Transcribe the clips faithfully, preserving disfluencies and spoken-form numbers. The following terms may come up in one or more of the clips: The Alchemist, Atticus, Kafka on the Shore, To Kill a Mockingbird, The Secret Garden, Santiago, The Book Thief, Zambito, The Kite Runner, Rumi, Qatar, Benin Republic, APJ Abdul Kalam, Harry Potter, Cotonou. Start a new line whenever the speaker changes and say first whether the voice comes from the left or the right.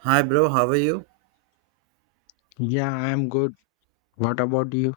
right: Hi, bro. How are you?
left: Yeah, I'm good. What about you?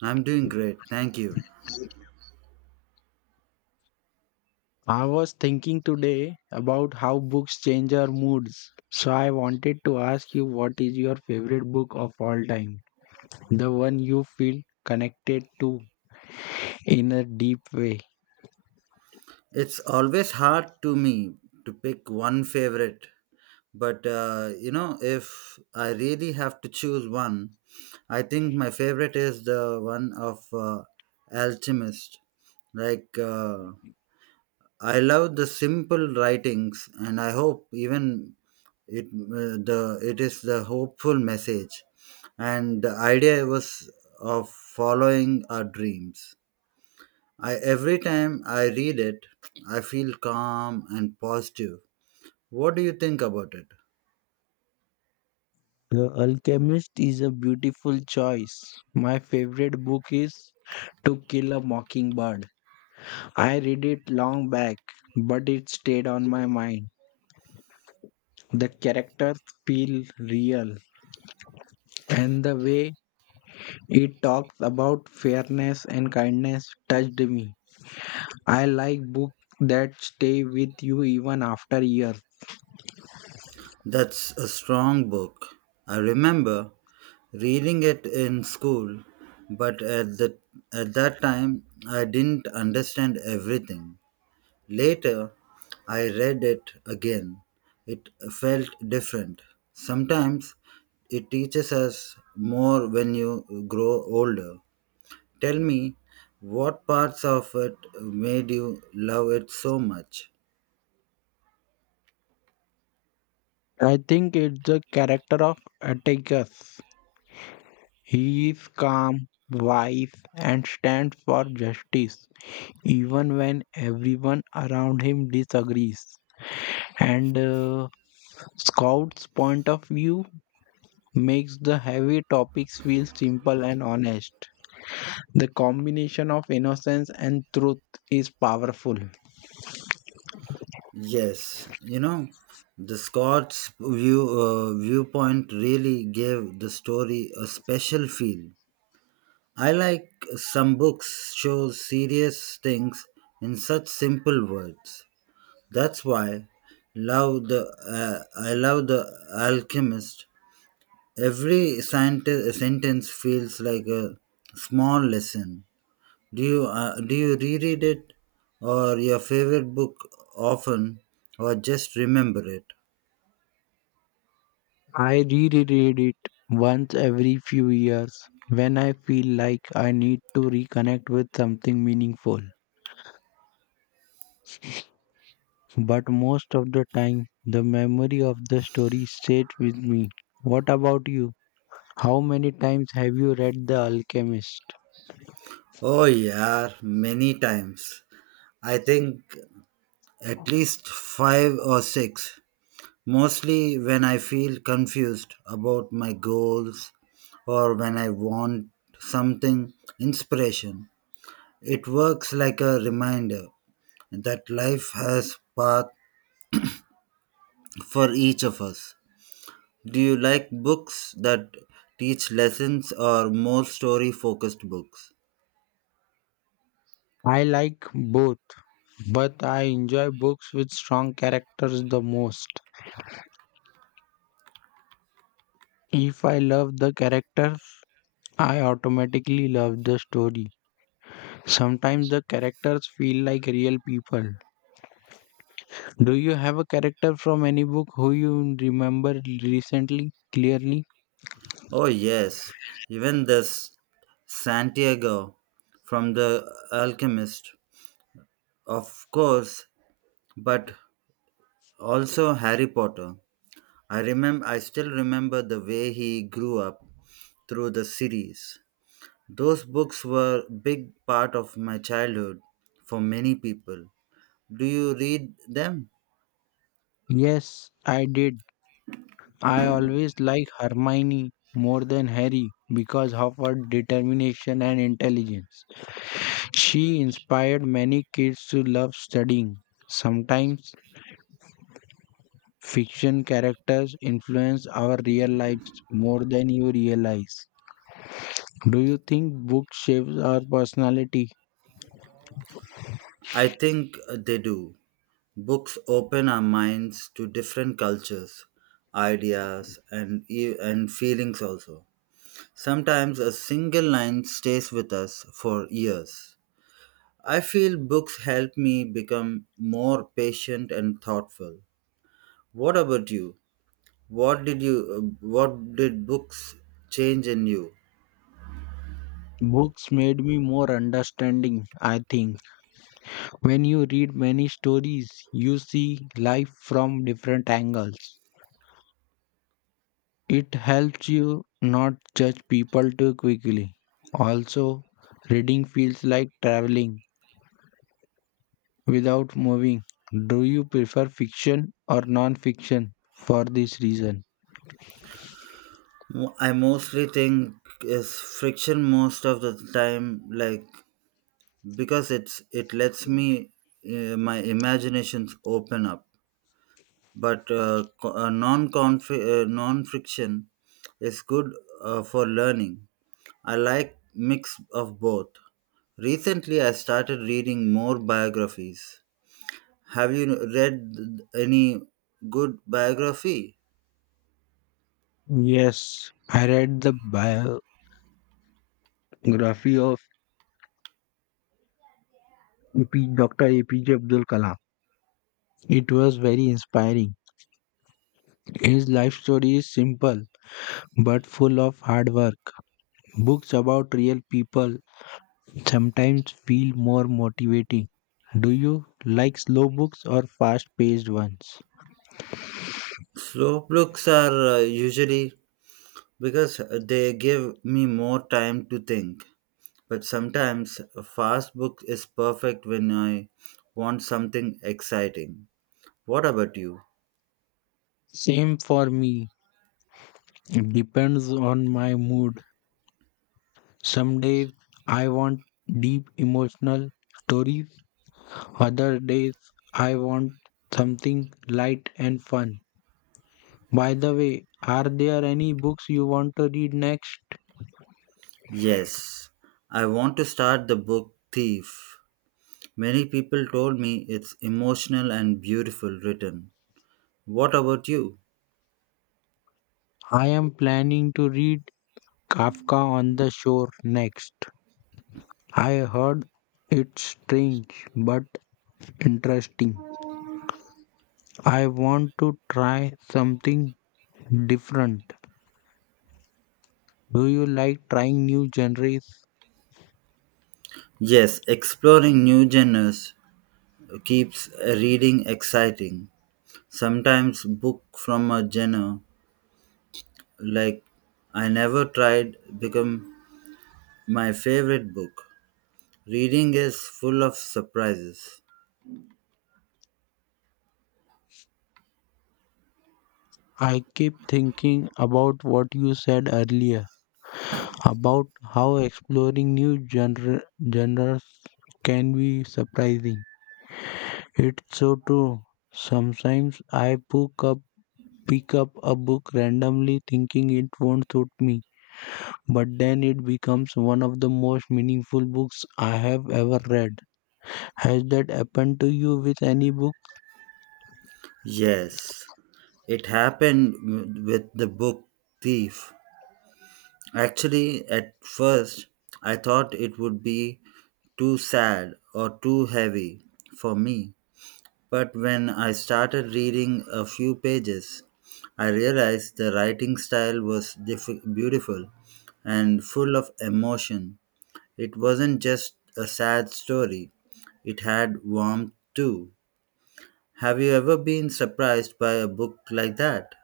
right: I'm doing great. Thank you.
left: I was thinking today about how books change our moods. So I wanted to ask you, what is your favorite book of all time? The one you feel connected to in a deep way.
right: It's always hard to me to pick one favorite, but uh, you know, if I really have to choose one, I think my favorite is the one of uh, Alchemist. Like, uh, I love the simple writings, and I hope even it uh, the it is the hopeful message, and the idea was of following our dreams. I every time I read it, I feel calm and positive. What do you think about it?
left: The Alchemist is a beautiful choice. My favorite book is To Kill a Mockingbird. I read it long back, but it stayed on my mind. The characters feel real, and the way it talks about fairness and kindness touched me. I like books that stay with you even after years.
right: That's a strong book. I remember reading it in school, but at the at that time I didn't understand everything. Later, I read it again. It felt different. Sometimes it teaches us more when you grow older. Tell me, what parts of it made you love it so much?
left: I think it's the character of Atticus. He is calm, wise, and stands for justice, even when everyone around him disagrees. And uh, Scout's point of view makes the heavy topics feel simple and honest. The combination of innocence and truth is powerful.
right: Yes, you know, the Scots view, uh, viewpoint really gave the story a special feel. I like some books show serious things in such simple words. That's why love the uh, I love the alchemist. Every scientist, sentence feels like a small lesson. Do you uh, do you reread it or your favorite book often or just remember it?
left: I reread it once every few years when I feel like I need to reconnect with something meaningful. But most of the time, the memory of the story stays with me. What about you? How many times have you read The Alchemist?
right: Oh yeah, many times. I think at least five or six. Mostly when I feel confused about my goals or when I want something inspiration. It works like a reminder that life has path for each of us. Do you like books that teach lessons or more story focused books?
left: I like both, but I enjoy books with strong characters the most. If I love the character, I automatically love the story. Sometimes the characters feel like real people. Do you have a character from any book who you remember recently clearly?
right: Oh, yes, even this Santiago from The Alchemist, of course, but also Harry Potter. I remember I still remember the way he grew up through the series. Those books were big part of my childhood for many people. Do you read them?
left: Yes, I did. I always like Hermione more than Harry because of her determination and intelligence. She inspired many kids to love studying. Sometimes fiction characters influence our real lives more than you realize. Do you think books shapes our personality?
right: I think they do. Books open our minds to different cultures, ideas, and, e- and feelings also. Sometimes a single line stays with us for years. I feel books help me become more patient and thoughtful. What about you? What did you uh, what did books change in you?
left: Books made me more understanding, I think. When you read many stories, you see life from different angles. It helps you not judge people too quickly. Also, reading feels like traveling without moving. Do you prefer fiction or non fiction for this reason?
right: Mo- I mostly think is friction most of the time, like because it's it lets me, uh, my imaginations open up, but uh, co- uh, non uh, non friction is good uh, for learning. I like mix of both. Recently I started reading more biographies. Have you read th- any good biography?
left: Yes, I read the biography of A P, doctor A P J Abdul Kalam. It was very inspiring. His life story is simple but full of hard work. Books about real people sometimes feel more motivating. Do you like slow books or fast paced ones?
right: Slow books are uh, usually, because they give me more time to think. But sometimes a fast book is perfect when I want something exciting. What about you?
left: Same for me. It depends on my mood. Some days I want deep emotional stories, other days I want something light and fun. By the way, are there any books you want to read next?
right: Yes, I want to start the book Thief. Many people told me it's emotional and beautiful written. What about you?
left: I am planning to read Kafka on the Shore next. I heard it's strange but interesting. I want to try something different. Do you like trying new genres?
right: Yes, exploring new genres keeps reading exciting. Sometimes book from a genre like I never tried become my favorite book. Reading is full of surprises.
left: I keep thinking about what you said earlier about how exploring new genre, genres can be surprising. It's so true. Sometimes I pick up pick up a book randomly thinking it won't suit me, but then it becomes one of the most meaningful books I have ever read. Has that happened to you with any book?
right: Yes, it happened w- with the book Thief. Actually, at first, I thought it would be too sad or too heavy for me. But when I started reading a few pages, I realized the writing style was diff- beautiful and full of emotion. It wasn't just a sad story, it had warmth too. Have you ever been surprised by a book like that?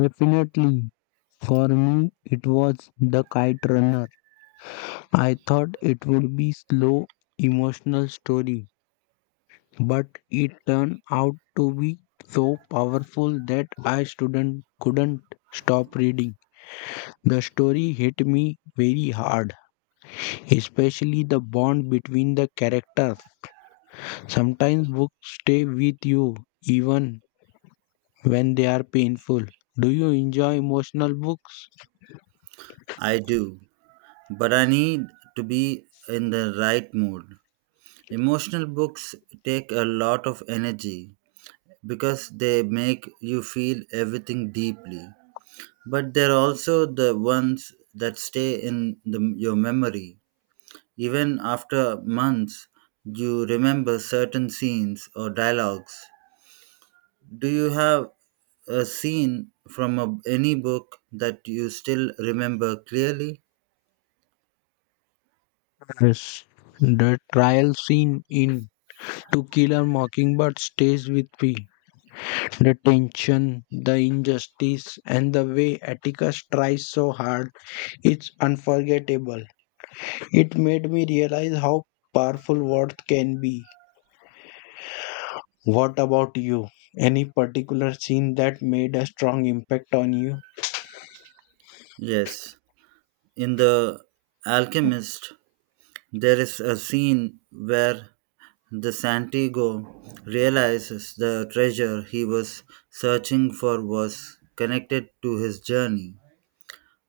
left: Definitely. For me, it was The Kite Runner. I thought it would be slow, emotional story, but it turned out to be so powerful that I student couldn't stop reading. The story hit me very hard, especially the bond between the characters. Sometimes books stay with you even when they are painful. Do you enjoy emotional books?
right: I do, but I need to be in the right mood. Emotional books take a lot of energy because they make you feel everything deeply, but they're also the ones that stay in the, your memory. Even after months, you remember certain scenes or dialogues. Do you have a scene from a, any book that you still remember clearly?
left: Yes. The trial scene in To Kill a Mockingbird stays with me. The tension, the injustice, and the way Atticus tries so hard, it's unforgettable. It made me realize how powerful words can be. What about you? Any particular scene that made a strong impact on you?
right: Yes. In The Alchemist, there is a scene where the Santiago realizes the treasure he was searching for was connected to his journey,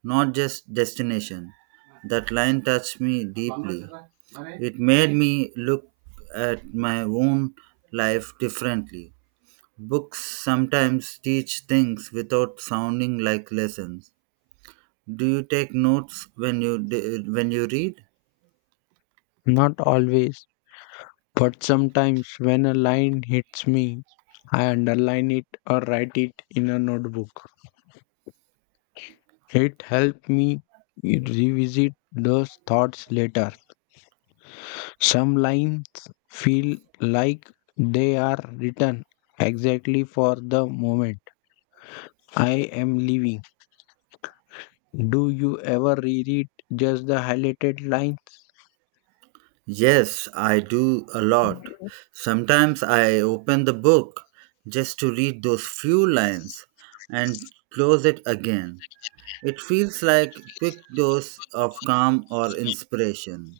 right: not just destination. That line touched me deeply. It made me look at my own life differently. Books sometimes teach things without sounding like lessons. Do you take notes when you d- when you read?
left: Not always. But sometimes when a line hits me, I underline it or write it in a notebook. It helps me revisit those thoughts later. Some lines feel like they are written exactly for the moment I am leaving. Do you ever reread just the highlighted lines?
right: Yes, I do a lot. Sometimes I open the book just to read those few lines and close it again. It feels like quick dose of calm or inspiration.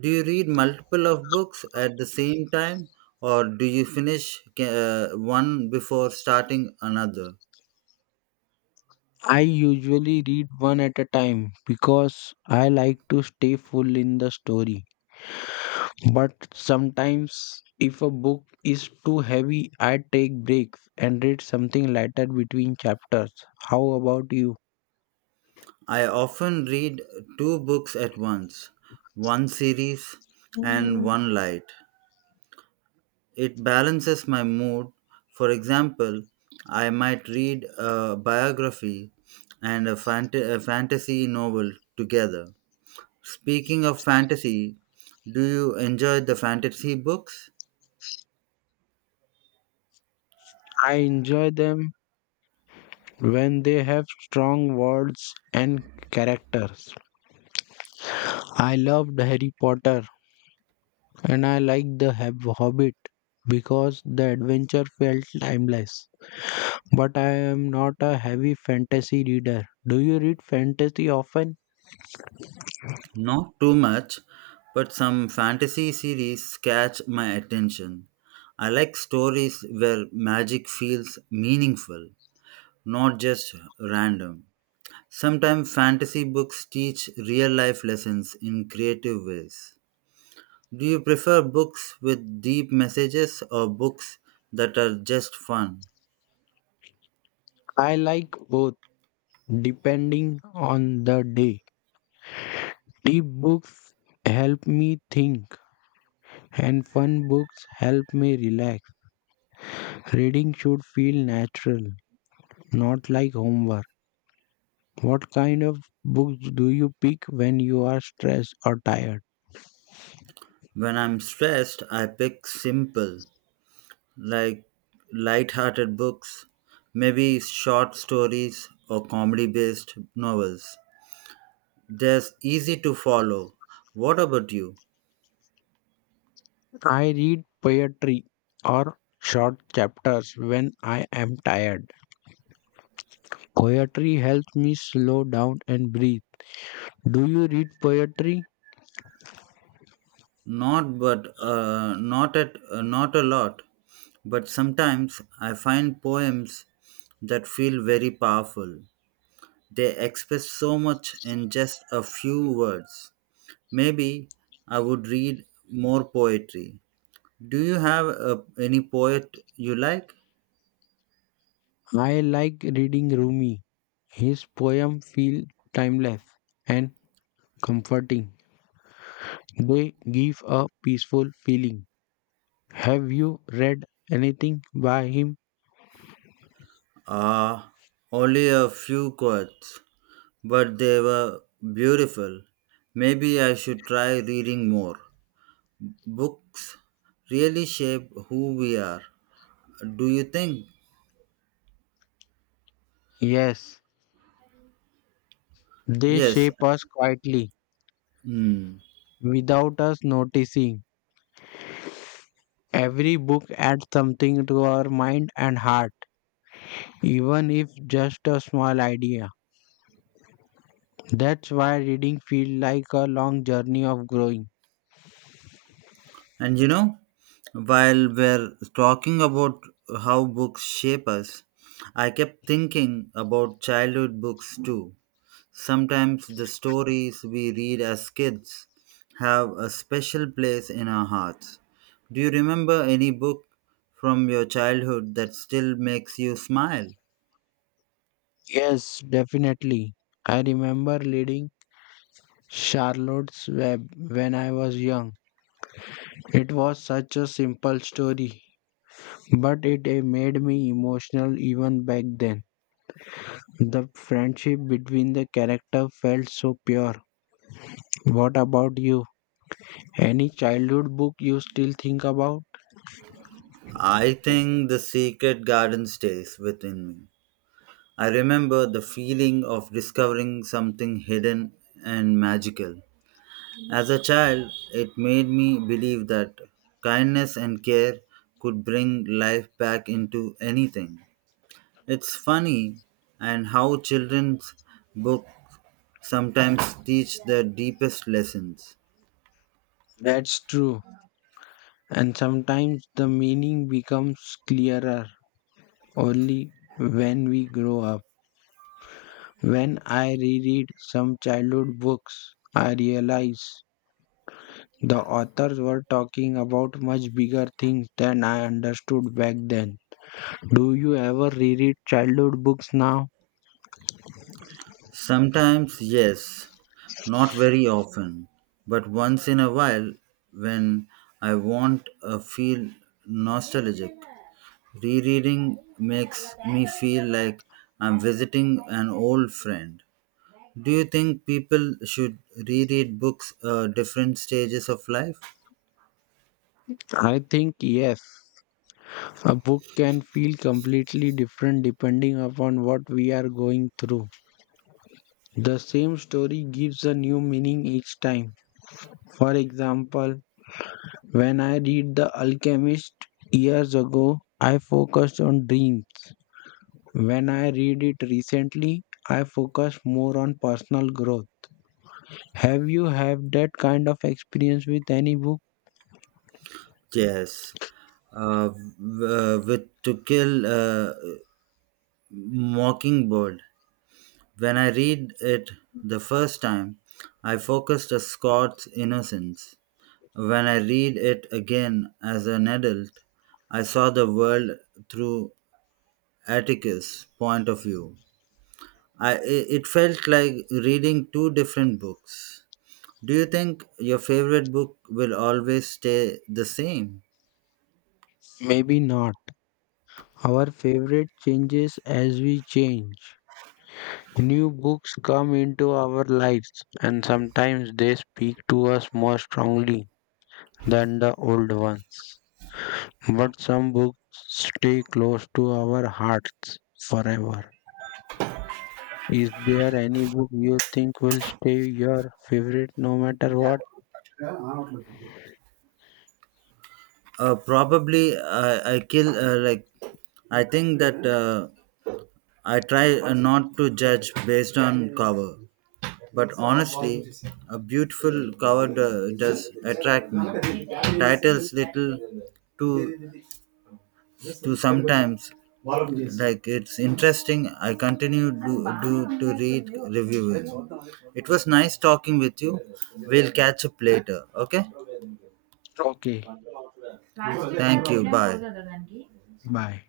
right: Do you read multiple of books at the same time, or do you finish uh, one before starting another?
left: I usually read one at a time because I like to stay full in the story. But sometimes, if a book is too heavy, I take breaks and read something lighter between chapters. How about you?
right: I often read two books at once, one series and
left: Mm,
right: one light. It balances my mood. For example, I might read a biography and a, fant- a fantasy novel together. Speaking of fantasy, do you enjoy the fantasy books?
left: I enjoy them when they have strong words and characters. I loved Harry Potter and I liked The Hob- Hobbit because the adventure felt timeless. But I am not a heavy fantasy reader. Do you read fantasy often?
right: Not too much, but some fantasy series catch my attention. I like stories where magic feels meaningful, not just random. Sometimes fantasy books teach real life lessons in creative ways. Do you prefer books with deep messages or books that are just fun?
left: I like both. Depending on the day, deep books help me think and fun books help me relax. Reading should feel natural, not like homework. What kind of books do you pick when you are stressed or tired?
right: When I'm stressed, I pick simple, like light-hearted books, maybe short stories or comedy-based novels. They're easy to follow. What about you?
left: I read poetry or short chapters when I am tired. Poetry helps me slow down and breathe. Do you read poetry?
right: Not, but uh, not at uh, not a lot. But sometimes I find poems that feel very powerful. They express so much in just a few words. Maybe I would read more poetry. Do you have uh, any poet you like?
left: I like reading Rumi. His poems feel timeless and comforting. They give a peaceful feeling. Have you read anything by him?
right: Ah, only a few quotes, but they were beautiful. Maybe I should try reading more. Books really shape who we are, do you think?
left: Yes, they
right: Yes.
left: shape us quietly
right: Hmm.
left: without us noticing. Every book adds something to our mind and heart, even if just a small idea. That's why reading feels like a long journey of growing.
right: And you know, while we're talking about how books shape us, I kept thinking about childhood books too. Sometimes the stories we read as kids have a special place in our hearts. Do you remember any book from your childhood that still makes you smile?
left: Yes, definitely. I remember reading Charlotte's Web when I was young. It was such a simple story, but it eh, made me emotional even back then. The friendship between the character felt so pure. What about you? Any childhood book you still think about?
right: I think the secret garden stays within me. I remember the feeling of discovering something hidden and magical. As a child, it made me believe that kindness and care could bring life back into anything. It's funny and how children's books sometimes teach the deepest lessons.
left: That's true. And sometimes the meaning becomes clearer only when we grow up. When I reread some childhood books, I realize the authors were talking about much bigger things than I understood back then. Do you ever reread childhood books now?
right: Sometimes, yes, not very often, but once in a while when I want to feel nostalgic. Rereading makes me feel like I'm visiting an old friend. Do you think people should reread books at different stages of life?
left: I think yes. A book can feel completely different depending upon what we are going through. The same story gives a new meaning each time. For example, when I read The Alchemist years ago, I focused on dreams. When I read it recently, I focus more on personal growth. Have you had that kind of experience with any book?
right: Yes. Uh, w- uh, with To Kill a Mockingbird, when I read it the first time, I focused on Scott's innocence. When I read it again as an adult, I saw the world through Atticus' point of view. I, i- it felt like reading two different books. Do you think your favorite book will always stay the same?
left: Maybe not. Our favorite changes as we change. New books come into our lives and sometimes they speak to us more strongly than the old ones. But some books stay close to our hearts forever. Is there any book you think will stay your favorite no matter what?
right: Uh, probably I, I kill uh, like I think that uh, I try uh, not to judge based on cover. But honestly, a beautiful cover do- does attract me. Titles little to to sometimes like it's interesting. I continue do, do to read reviewers. It was nice talking with you. We'll catch up later. Okay.
left: Okay,
right: Thank you. Bye.
left: bye.